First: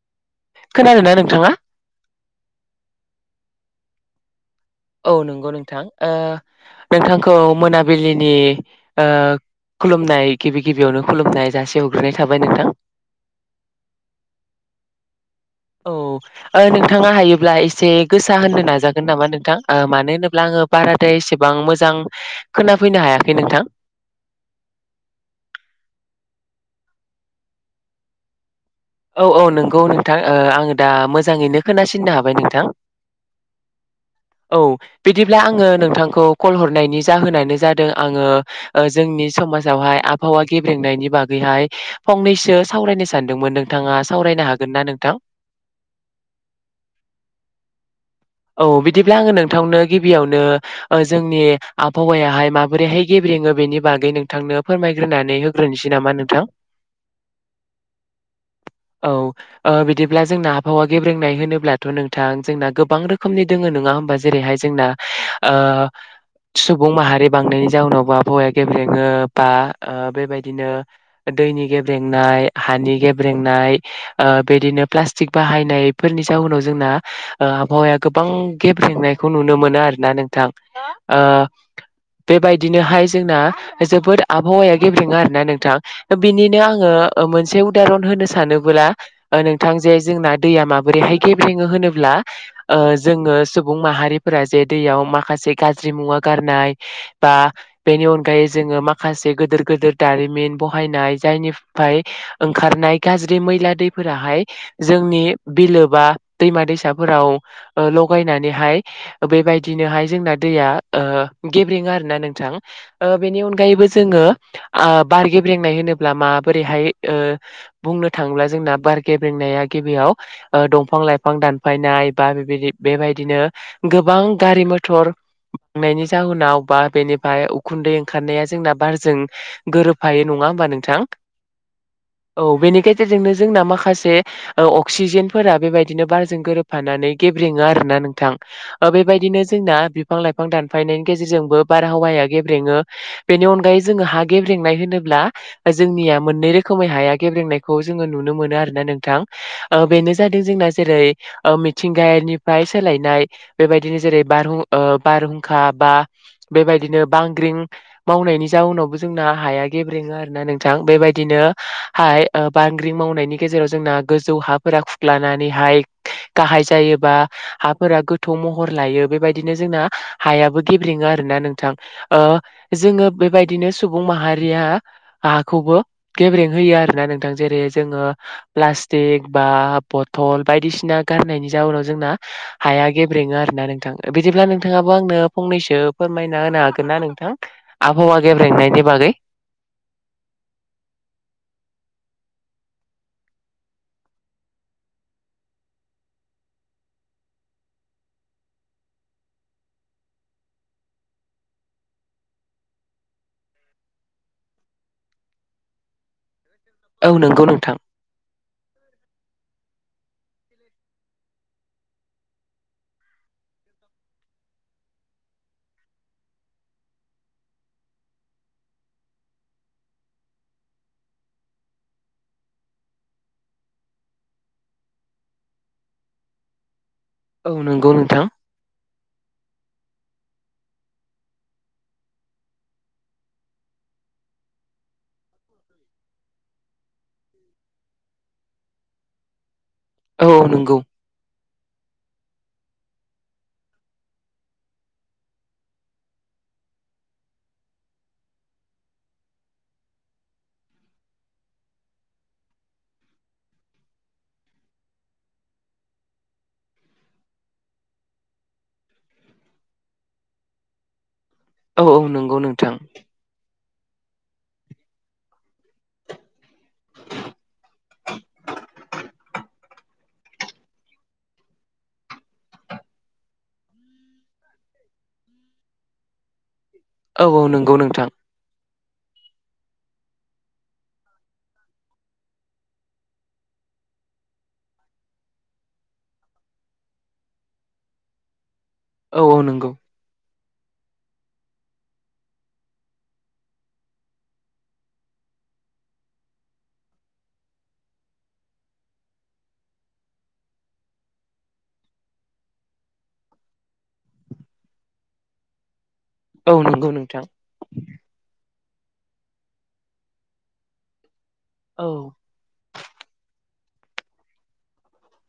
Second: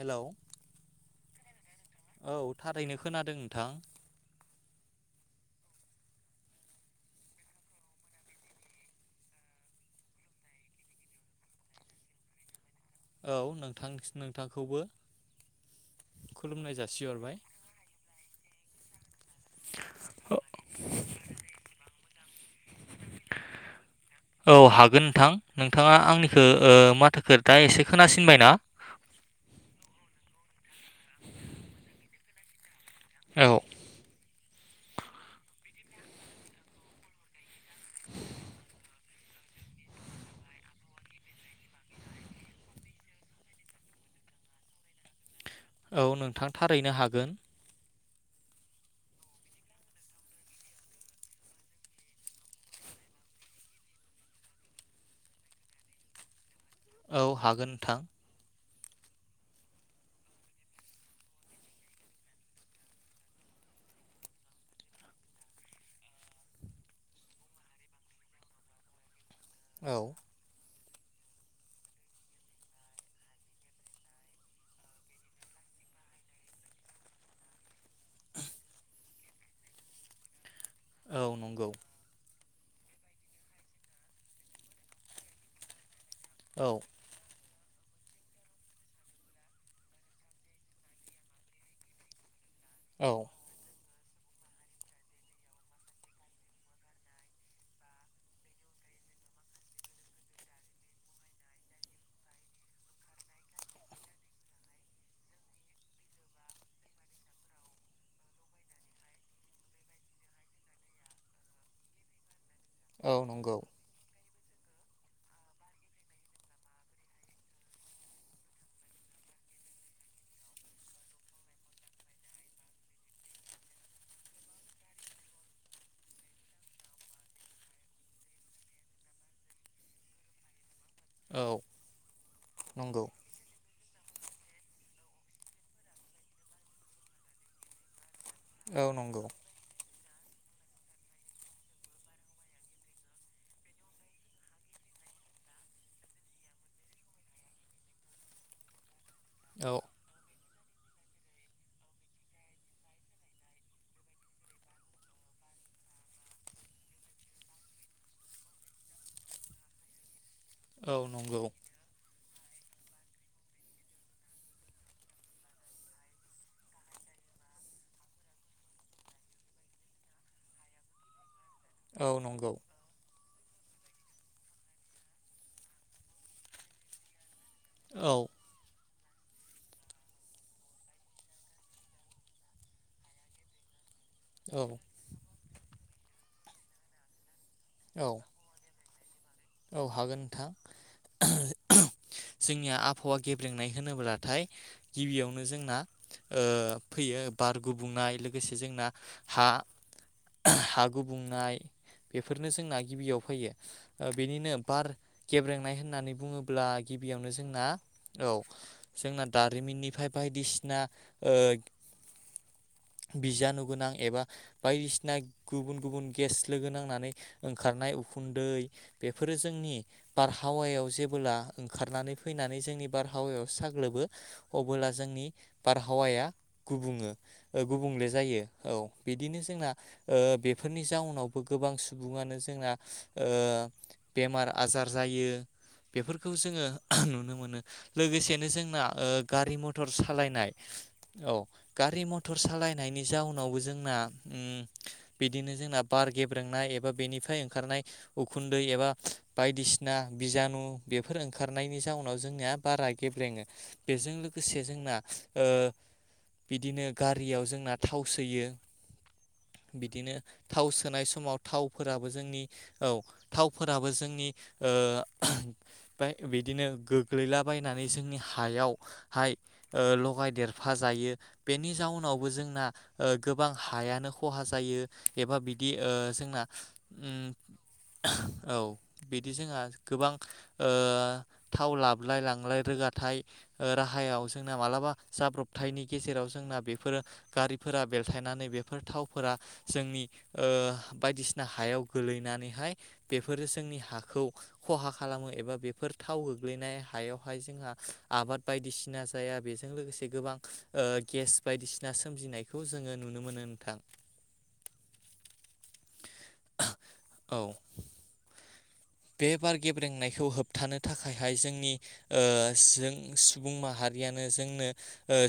Hello खोनादोंना नोंथांङा? औ थारैनो खोनादों नोंथां औ नंगौ नोंथां ओ नोंथांखौ मोनाबिलिनि ओ खुलुमनाय गिबि गिबियावनो खुलुमनाय जासि हरग्रोनाय थाबाय नोंथां औ नोंथां नोंथांखौबो औ ओ खुलुमनाय नोंथाङा जासिहरबाय हायोब्ला एसे गोसा होननो नाजागोन नामा नोंथां ओ मानो होनोब्ला आङो बाराथाय एसेबां मोजां खोना औ हागोन नोंथां नोंथाङा आंनिखो ओ माथोखो दा एसे खोनासिनबायना औ औ नोंगौ नोंथां ओ आङो दा मोजाङैनो खोनासिननो हाबाय नोंथां। औ औ बिदिब्ला आङो नोंथांखौ कल हरनायनि जाहोनानो जादों आङो ओ जों नि समाजावहाय आबहावा गेब्रेंनायनि बागैहाय फंनैसो सावरायनो सानदोंमोन नों थाङा सावरायनो हागोन ना नोंथां औ नोंथां थारैनो हागोन। [inaudible] औ बिदिब्ला आङो नोंथांनो गिबियावनो जोंनि आबहावायाहाय माबोरैहाय गेब्रेङो। बेनि बागै नोंथांनो फोरमायग्रोनानै होग्रोनोसै नामा नोंथां। औ हागोन नोंथां [inaudible] औ ओ बिदिब्ला जोंना आबहावा गेब्रेंनाय होनोब्लाथ' नोंथां जोंना गोबां रोखोमनि दोङो नोङा हो होमबा जेरैहाय जोंना ओ सुबुं माहारि बांनायनि जाउनावबो आबहावाया गेब्रेङो। बा औ ओ बेबायदिनो दैनि गेब्रेंनाय हानि गे ब्रेंनाय ओ बेदिनो प्लास्टिक बाहायनायफोरनि जाउनाव जोंना ओ आबहावाया गो बां गेब्रेंनायखौ नुनो मोनो आरोना नोंथां औ ओ नंगौ बेबायदिनोहाय जोंना जोबोद आबहावाया गेब्रेंङो आरोना नोंथां। बिनिनो औ आङो ओ मोनसे उ दारन होनो सानोबोला नोंथां जे जोंना दैया माबोरैहाय गेब्रेङो होनोब्ला ओ औ जोङो सुबुं माहा रिफोरा जे दैयाव माखासे गाज्रि मुवा गारनाय बा बेनि अनगायै जोङो माखा से गोदोर गोदोर दारिमिन बहायनाय जायनिफाय ओंखारनाय गाज्रि मैला दैफोराहाय जोंनि बिलोबा दैमा दैसाफोराव ओ लगायनानैहाय बेबायदिनोहाय जोंना दैया ओ गेब्रेङो आरोना नोंथां। ओ औ बेनि नंगौ अनगायैबो जोंङो ओ बार गेब्रेंनाय होनोब्ला माबोरैहाय ओ बुंनो थाङोब्ला जोंना बार गेब्रेंनाया गिबियाव ओ दंफां लाइफां दानफायना नाय बा बेबाय बेबायदिनो गोबां गारि मथर नायनि जाहोनाव बा बेनिफाय उखुन्दै ओंखारनाया जोंना बारजों गोरोबफायो नङा होमबा नों थां औ औ बेनि नंगौ गेजेरजोंनो जोंना माखासे ओ अक्सिजेनफोरा बेबायदिनो बारजों गोरोबफानानै गेब्रेङो आरोना नों थां औ ओ नंगौ बेबायदिनो जोंना बिफां लाइफां दानफायनायनि गेजेरजोंबो बारहावाया गेब्रेङो बेनि अनगायै जोङो हा गेब्रेंनाय होनो ब्ला जोंनिया मोननै रो खोमै हाया गेब्रेनायखौ जोङो नुनो मोनो आरोना औ नोंथां बेनो जा दों जोंना जेरै ओ मिथिंगनिफ्राय सोलायनाय बेबायदिनो जेरै बारहु ओ बारहु हुंखा बा बेबायदिनो बांग्रिं मावनायनि जाउनावबो जोंना हाया गेब्रेङो आरो ना नोंथां औ नंगौ बेबायदिनो हाय बांग्रिं मावनायनि गेजेराव जोंना गोजौ हाफोरा खुख्लानानैहाय गाहाय जायोबा हाफोरा गोथौ महर लायो बेबायदिनो जोंना हायाबो गेब्रेङो आरो ना नों- औ ओ नंगौ जोङो बेबायदिनो सुबुं माहारिया हाखौबो गेब्रें होयो आरो ना नोंथां जेरै जोङो औ प्लास- स्टिक बा बथल बायदिसिना गारनायनि जाउनाव जोंना हाया गेब्रेङो आरोना नोंथां बिदिब्ला औ नोंथाङाबो आंनो फंनैसो फोरमायना होनो हागोन ना नोंथां? औ आबहावा गेब्रेंनायनि बागै औ हागोन नोंथां जोंनिया आबहावा गेब्रेंनाय होनोब्लाथाय गिबियावनो जोंना ओ फैयो बार गुबुंनाय लोगोसे जोंना हा हा गुबुंनाय बेफोरनो जोंना गिबियाव फैयो बेनिनो बार गेब्रेंनाय होननानै बुंङो ब्ला औ गिबियावनो नंगौ जोंना नोंथां औ जोंना दारिमिननिफ्राय बायदिसिना ओ [inaudible] बिजानुगोनां एबा बायदिसिना गुबुन गुबुन गेस लोगो नांनानै ओंखारनाय उखुन्दै बेफोरो जोंनि बारहावायाव जेबोला ओंखारनानै फैनानै जोंनि बारहावायाव साग्लोबो अबोला जोंनि बारहावाया गुबुङो औ नंगौ गुबुंले नोंथां जायो औ बिदिनो जोंना ओ बेफोरनि जाउनावबो गोबां सुबुङानो जोंना ओ बेमार आजार जायो। बेफोरखौ जोंङो नुनो मोनो लोगोसेनो जोंना ओ गारि म टर औ सालायनाय नंगौ औ गारि मथर सालाय नायनि जाउनावबो जोंना अम बिदिनो जोंना बार गेब्रेंनाय एबा बेनिफ्राय ओंखारनाय उ खुन्दै एबा बायदिसिना बिजानु बेफोर ओंखारनायनि जाउनाव जोंनिया बारा गेब्रें ओ बेजों लोगोसे जोंना ओ बिदिनो गारियाव जोंना थाव सोयो बिदिनो थाव सोनाय समाव औ औ थावफोराबो नंगौ जोंनि नोंथां औ फोराबो जोंनि ओ बिदिनो गोग्लैलाबायनानै जोंनि हा यावहाय लगाय देरफा जायो बेनि जाउनावबो जोंना गोबां हायानो खहा जायो एबा बिदि ओ जोंना औ उम औ नंगौ नोंथां औ बिदि जोंहा गोबां ओ थाव लाबलाय लांलाय रोगाथाय ओ राहा याव जोंना मालाबा जाब्रबथायनि गेजेराव जोंना बेफोर गारिफोरा बेलथायनानै बे फोर औ थावफोरा औ नंगौ जोंनि ओ बायदिसिना हायाव गोलैनानैहाय बेफोरो जोंनि हाखौ खहा खालामो एबा बेफोर थाव गोग्लैनाय हायावहाय जोंहा आबाद बायदिसिना जाया बेजों लोगोसे गोबां ओ गेस बायदिसिना सोमजिनायखौ जों नुनो मोनो नोंथां [inaudible] औ नंगौ नोंथां औ बे बार गेब्रेंनायखौ होबथानो थाखायहाय जोंनि औ ओ जों सुबुं माहारियानो जोंनो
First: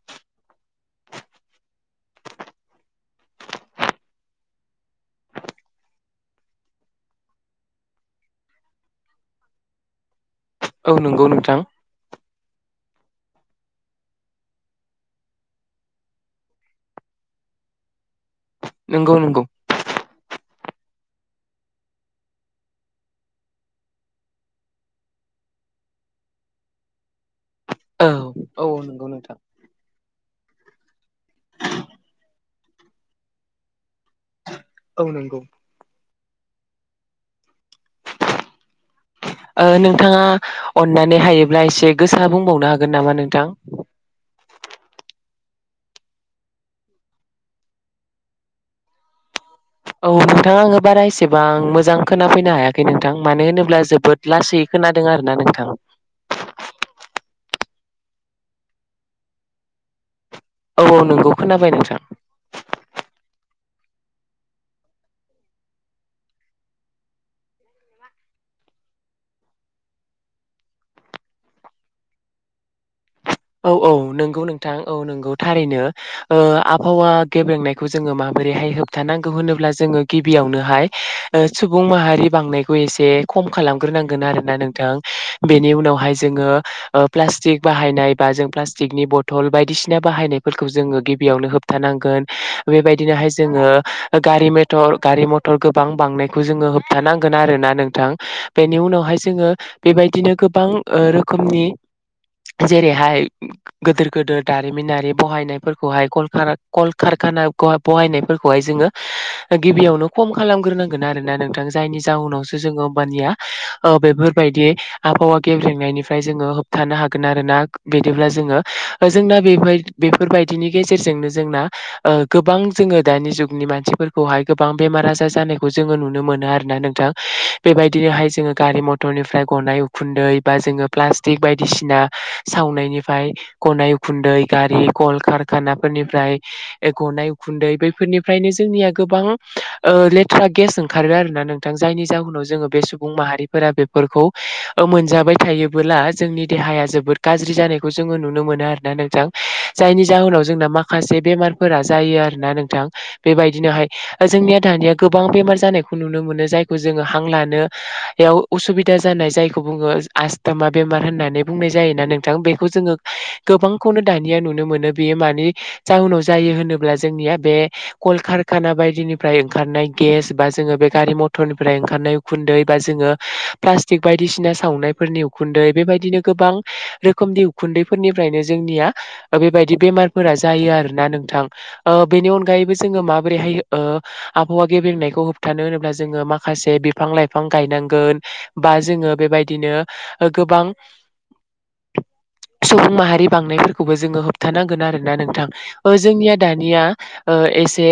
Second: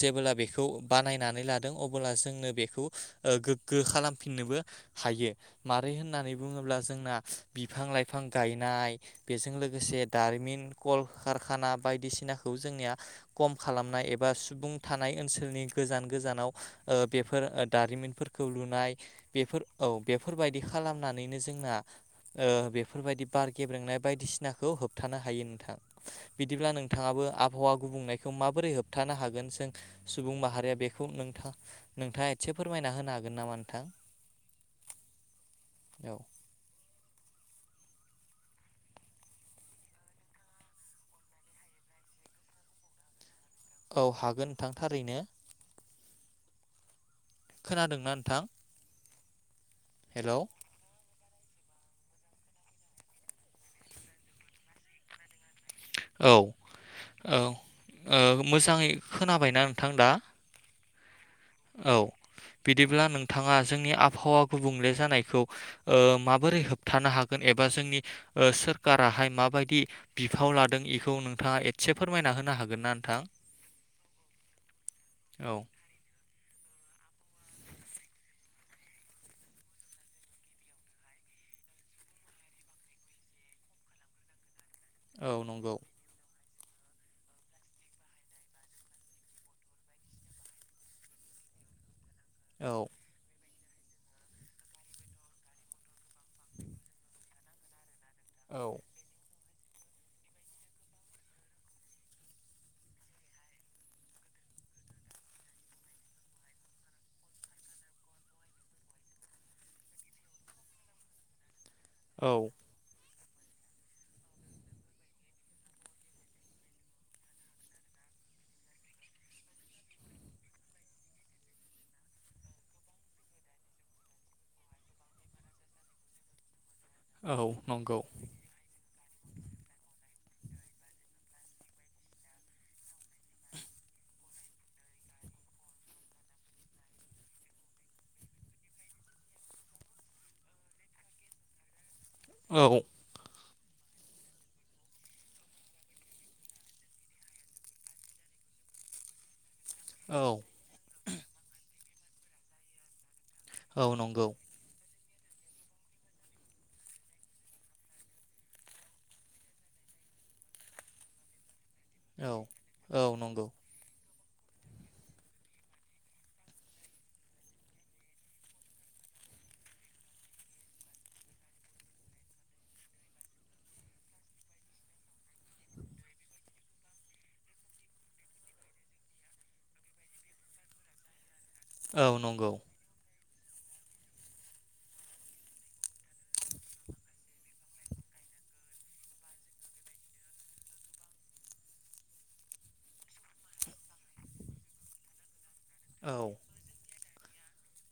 जेबोला बे खौ बानायनानै लादों अब्ला जोंनो बेखौ ओ गोग्गो खालामफिननोबो हायो मारै होननानै बुंङोब्ला जोंना बिफां लाइफां गायनाय बेजों लोगोसे दारिमिन औ कल नंगौ नोंथां कारखाना बायदिसिना खौ जोंनिया कम खालामनाय एबा सुबुं थानाय ओनसोलनि गोजान गोजानाव ओ बेफोर दारिमिनफोर खौ लुनाय नंगौ नंगौ बेफोर औ बेफोरबायदि खालामनानैनो जोंना ओ बेफोरबायदि बार गेब्रेंनाय बायदिसिनाखौ होबथानो हायो नोंथां बिदिब्ला नोंथाङाबो आब हावा औ गुबुंनायखौ औ माबोरै औ नंगौ होबथानो नोंथां हागोन जों सुबुं माहारिया बेखौ नोंथां नोंथाङा एसे फोरमायना होनो हागोन नामा नोंथां औ नंगौ औ [inaudible] ओ नोंथाङा अननानै हायोब्ला एसे गोसा बुंबावनो हागोन नामा नोंथां औ हागोन नोंथां थारैनो। खोनादोंना नोंथां। औ हेलौ नोंथाङा आङो बारासे एसेबां मोजां खोनाफैनो हायाखै नोंथां मानो होनोब्ला जोबोद लासै खोनादों आरो ना नोंथां। औ-औ मोजाङै खोनाबायना नोंथां दा? औ-औ नंगौ। खोनाबाय नोंथां औ बिदिब्ला नोंथाङा जोंनि आबहावा गुबुंले जानायखौ ओ माबोरै होबथानो हागोन एबा जोंनि ओ सोरखाराहाय माबायदि बिफाव लादों बेखौ नोंथाङा एसे फोरमायना होनो हागोन ना नोंथां? औ-औ नंगौ नोंथां औ नंगौ औ थारैनो। ओ आबहावा गेबेंनायखौ जोङो माबोरैहाय होबथानांगौ होनोब्ला जोङो गिबियावनोहाय सुबुं माहारि बांनायखौ एसे खम खालामग्रोनांगोन आरो ना नों थां। औ बेनि नंगौ उनावहाय जोङो ओ प्लासटिक बाहायनाय बा जों प्लास्टिकनि बथल बायदिसिना बाहायनायफोरखौ जोङो गिबियावनो होबथानांगोन। औ बेबायदिनोहाय जोङो गारि मथर गारि मथर गोबां बांनायखौ जोङो होबथानांगोन आरो ना नोंथां। औ बेनि उनावहाय जोङो बेबायदिनो गोबां ओ रोखोमनि जेरै हाया गोदोर गोदोर दारिमिनारि बहायनायफोरखौहाय कलखारा कलकारखाना [inaudible] बाहायनायफोरखौहाय जोङो गिबियावनो खम खालामग्रोनांगोन आरो ना नोंथां। जायनि औ जाउनावसो जोङो ओमबनिया ओ बेफोरबायदि आबहावा गेब्रेनायनिफ्राय जोङो होबथानो हागोन आरो ना। बिदिब्ला जोङो जोंना बे बेफोरबायदिनि गेजेरजोंनो जोंना गोबां जों जोङो दानि जुगनि मानसिफोरखौहाय गोबां बेमार आजार जानायखौ जोङो नुनो मोनो आरो ना नोंथां औ नंगौ बेबायदिनोहाय जोङो गारि मथर टरनिफ्राय गनाय उखुन्दै बा जोङो प्लास्टिक बायदिसिना सावनायनिफ्राय गनाय उखुन्दै गारि कल कारखानाफोरनिफ्राय गनाय उखु खुन्दै बैफोरनिफ्रायनो जोंनि गोबां लेथ्रा गेस ओंखारो आरो ना नोंथां। जायनि जाहोनाव जोङो बे औ सुबुं माहारि फोरा बेफोरखौ मोनजाबाय थायोबोला जोंनि देहाया जोबोद गाज्रि जानायखौ जोङो नुनो मोनो आरोना नोंथां जायनि औ जाहोनाव जोंना माखासे बेमारफोरा जायो आरोना नोंथां औ बेबायदिनोहाय नंगौ जोंनिया दानिया गोबां बेमार जानायखौ नुनो मोनो जायखौ जोङो हां लानोयाव उसुबिदा जानाय जायखौ बुङो आस्थमा बेमार होननानै बुंनाय जायोना नोंथां औ बेखौ जोङो औ नंगौ गोबांखौनो दानिया नुनो मोनो बे मानि जाउनाव जायो होनोब्ला जोंनिया बे कलकारखाना बायदि फ्राय ओंनाय गेस बा जोङो बे गारि मठरनि ओंखारनाय उखुन्दै बा जोङो प्लास्टिक बायदिसिना सावनायफोरनि उखुन्दै बेबायदिनो गोबां रोखोमनि उखुन्दैफोरनिफ्रायनो जोंनिया बेबायदि बेमारफोरा जायो आरोना नोंथां। ओ औ बेनि नंगौ अनगायैबो जोङो माब बोरैहाय ओ आबहावा गेब्रेंनायखौ होबथानो होनोब्ला जोङो माखासे बिफां लाइफां गायनांगोन। बा जोङो बेबायदिनो ओ गोबां सुबुं माहारि बांनायफोरखौबो जोङो होबथानांगोन आरोना नोंथां। ओ औ जोंनिया दानिया एसे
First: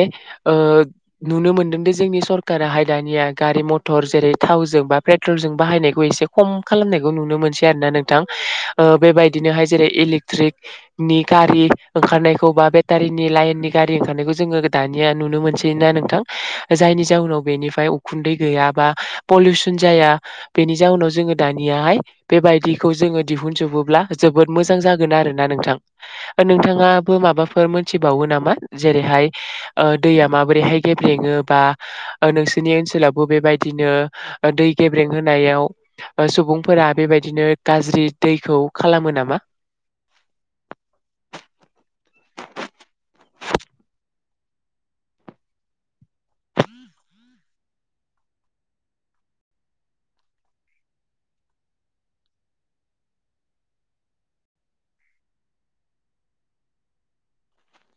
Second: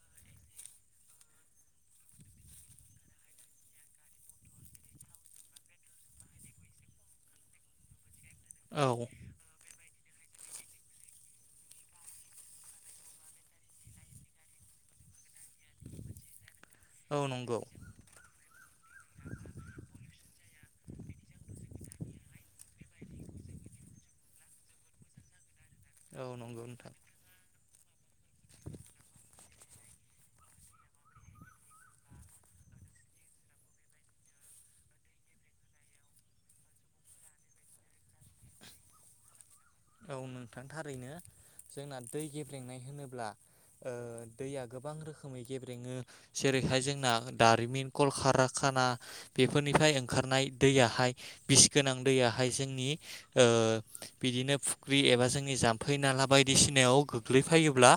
नुनो मोनदों दि जोंनि सरका हाय दानिया गारि मथर जेरै थावजों बा पेट्रलजों बाहायनायखौ एसे खम खालामनायखौ नुनो मोनसै आरो ना नोंथां। औ बेबायदिनोहाय जेरै इलेक्ट्रिकनि गारि ओंखारनायखौ बा बेटारिनि लाइननि गारि ओंखारनायखौ जोङो दानि नुनो मोनो नोंथां जायनि औ जउनाव नंगौ बेनिफ्राय उखुन्दै गैया बा पलिउसन जाया बेनि जाउनाव जोङो दानियाहाय बेबायदिखौ जोङो दिहुनजोबोब्ला जोबोद मोजां जागोन आरोना नोंथां औ नंगौ नोंथां नोंथाङाबो माबाफोर मिथिबावो नामा जेरैहाय दैया माबोरैहाय गेब्रेङोब बा नोंसोरनि ओनसोलावबो बेबायदिनो दै गेब्रें होनायाव सुबुंफोरा बेबायदिनो गाज्रि दैखौ खालामो नामा? औ नोंथां थारैनो जोंना दै गेब्लेंनाय होनोब्ला ओ दैया गोबां रोखोमै गेब्रेङो जेरैहाय जोंना दारिमिन कल खा खाना बेफोरनिफ्राय ओंखारनाय दैयहाय बिस गोनां दैयहाय जोंनि बिदिनो फुख्रि एबा जोंनि जाम्फै नाला बायदिसिनायाव गोग्लैफायोब्ला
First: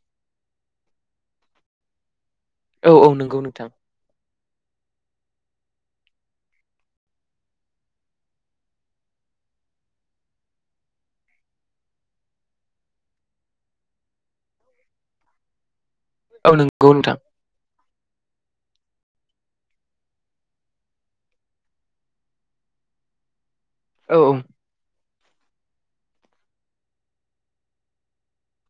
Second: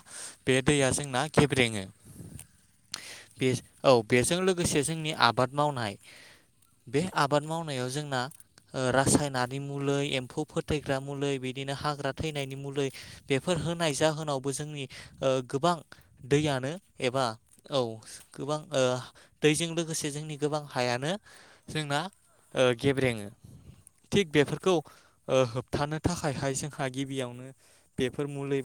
बे दैया जोंना गेब्रेङो। [inaudible] [unintelligible] औ नंगौ बे नोंथां औ बेजों लोगोसे जोंनि आबाद मावनाय बे आबाद मावनायाव जोंना रासायनारि मुलि एम्फौ फोथैग्रा मुलि बिदि बिदिनो हाग्रा थैनायनि मुलि बेफोर होनाय जाहोनावबो जोंनि गोबां औ दैयानो नंगौ नोंथां एबा औ गोबां ओ दैजों लोगोसे जोंनि गोबां हायानो जोंना ओ गेब्रेङो औ थिग बेफोरखौ ओ होबथानो थाखाय हाइ हाय जोंहा गिबियावनो बेफोर मुलि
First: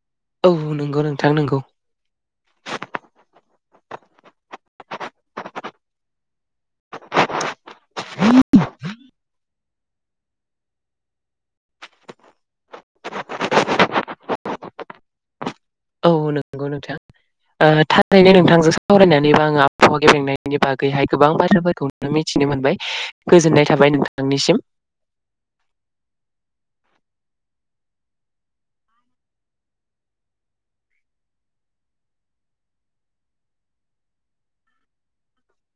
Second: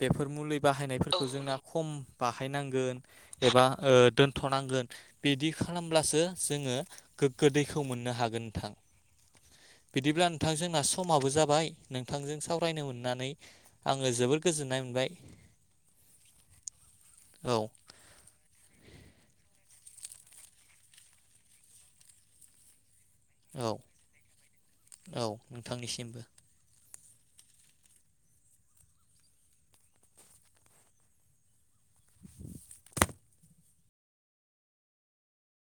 बेफोर मुलि औ नंगौ बाहायनायफोरखौ नोंथां जोंना नंगौ। खम बाहायनांगोन एबा ओ दोनथ'नांगोन बिदि खालामब्लासो जोङो गोग्गो दैैखौ मोननो हागोन नोंथां। बिदिब्ला नोंथां जोंना समाबो जाबाय नोंथांजों सावरायनो मोननानै आं आङो जोबोर गोजोननाय मोनबाय। औ नंगौ नोंथां औ थारैनो नोंथांजों सावरायनानैबा आङो गेफेंनायनि बागैहाय गोबां बाथ्राफोरखौ मिथिनो मोनबाय। गोजोननाय औ थाबाय नोंथांनिसिम। औ नोंथांनिसिमबो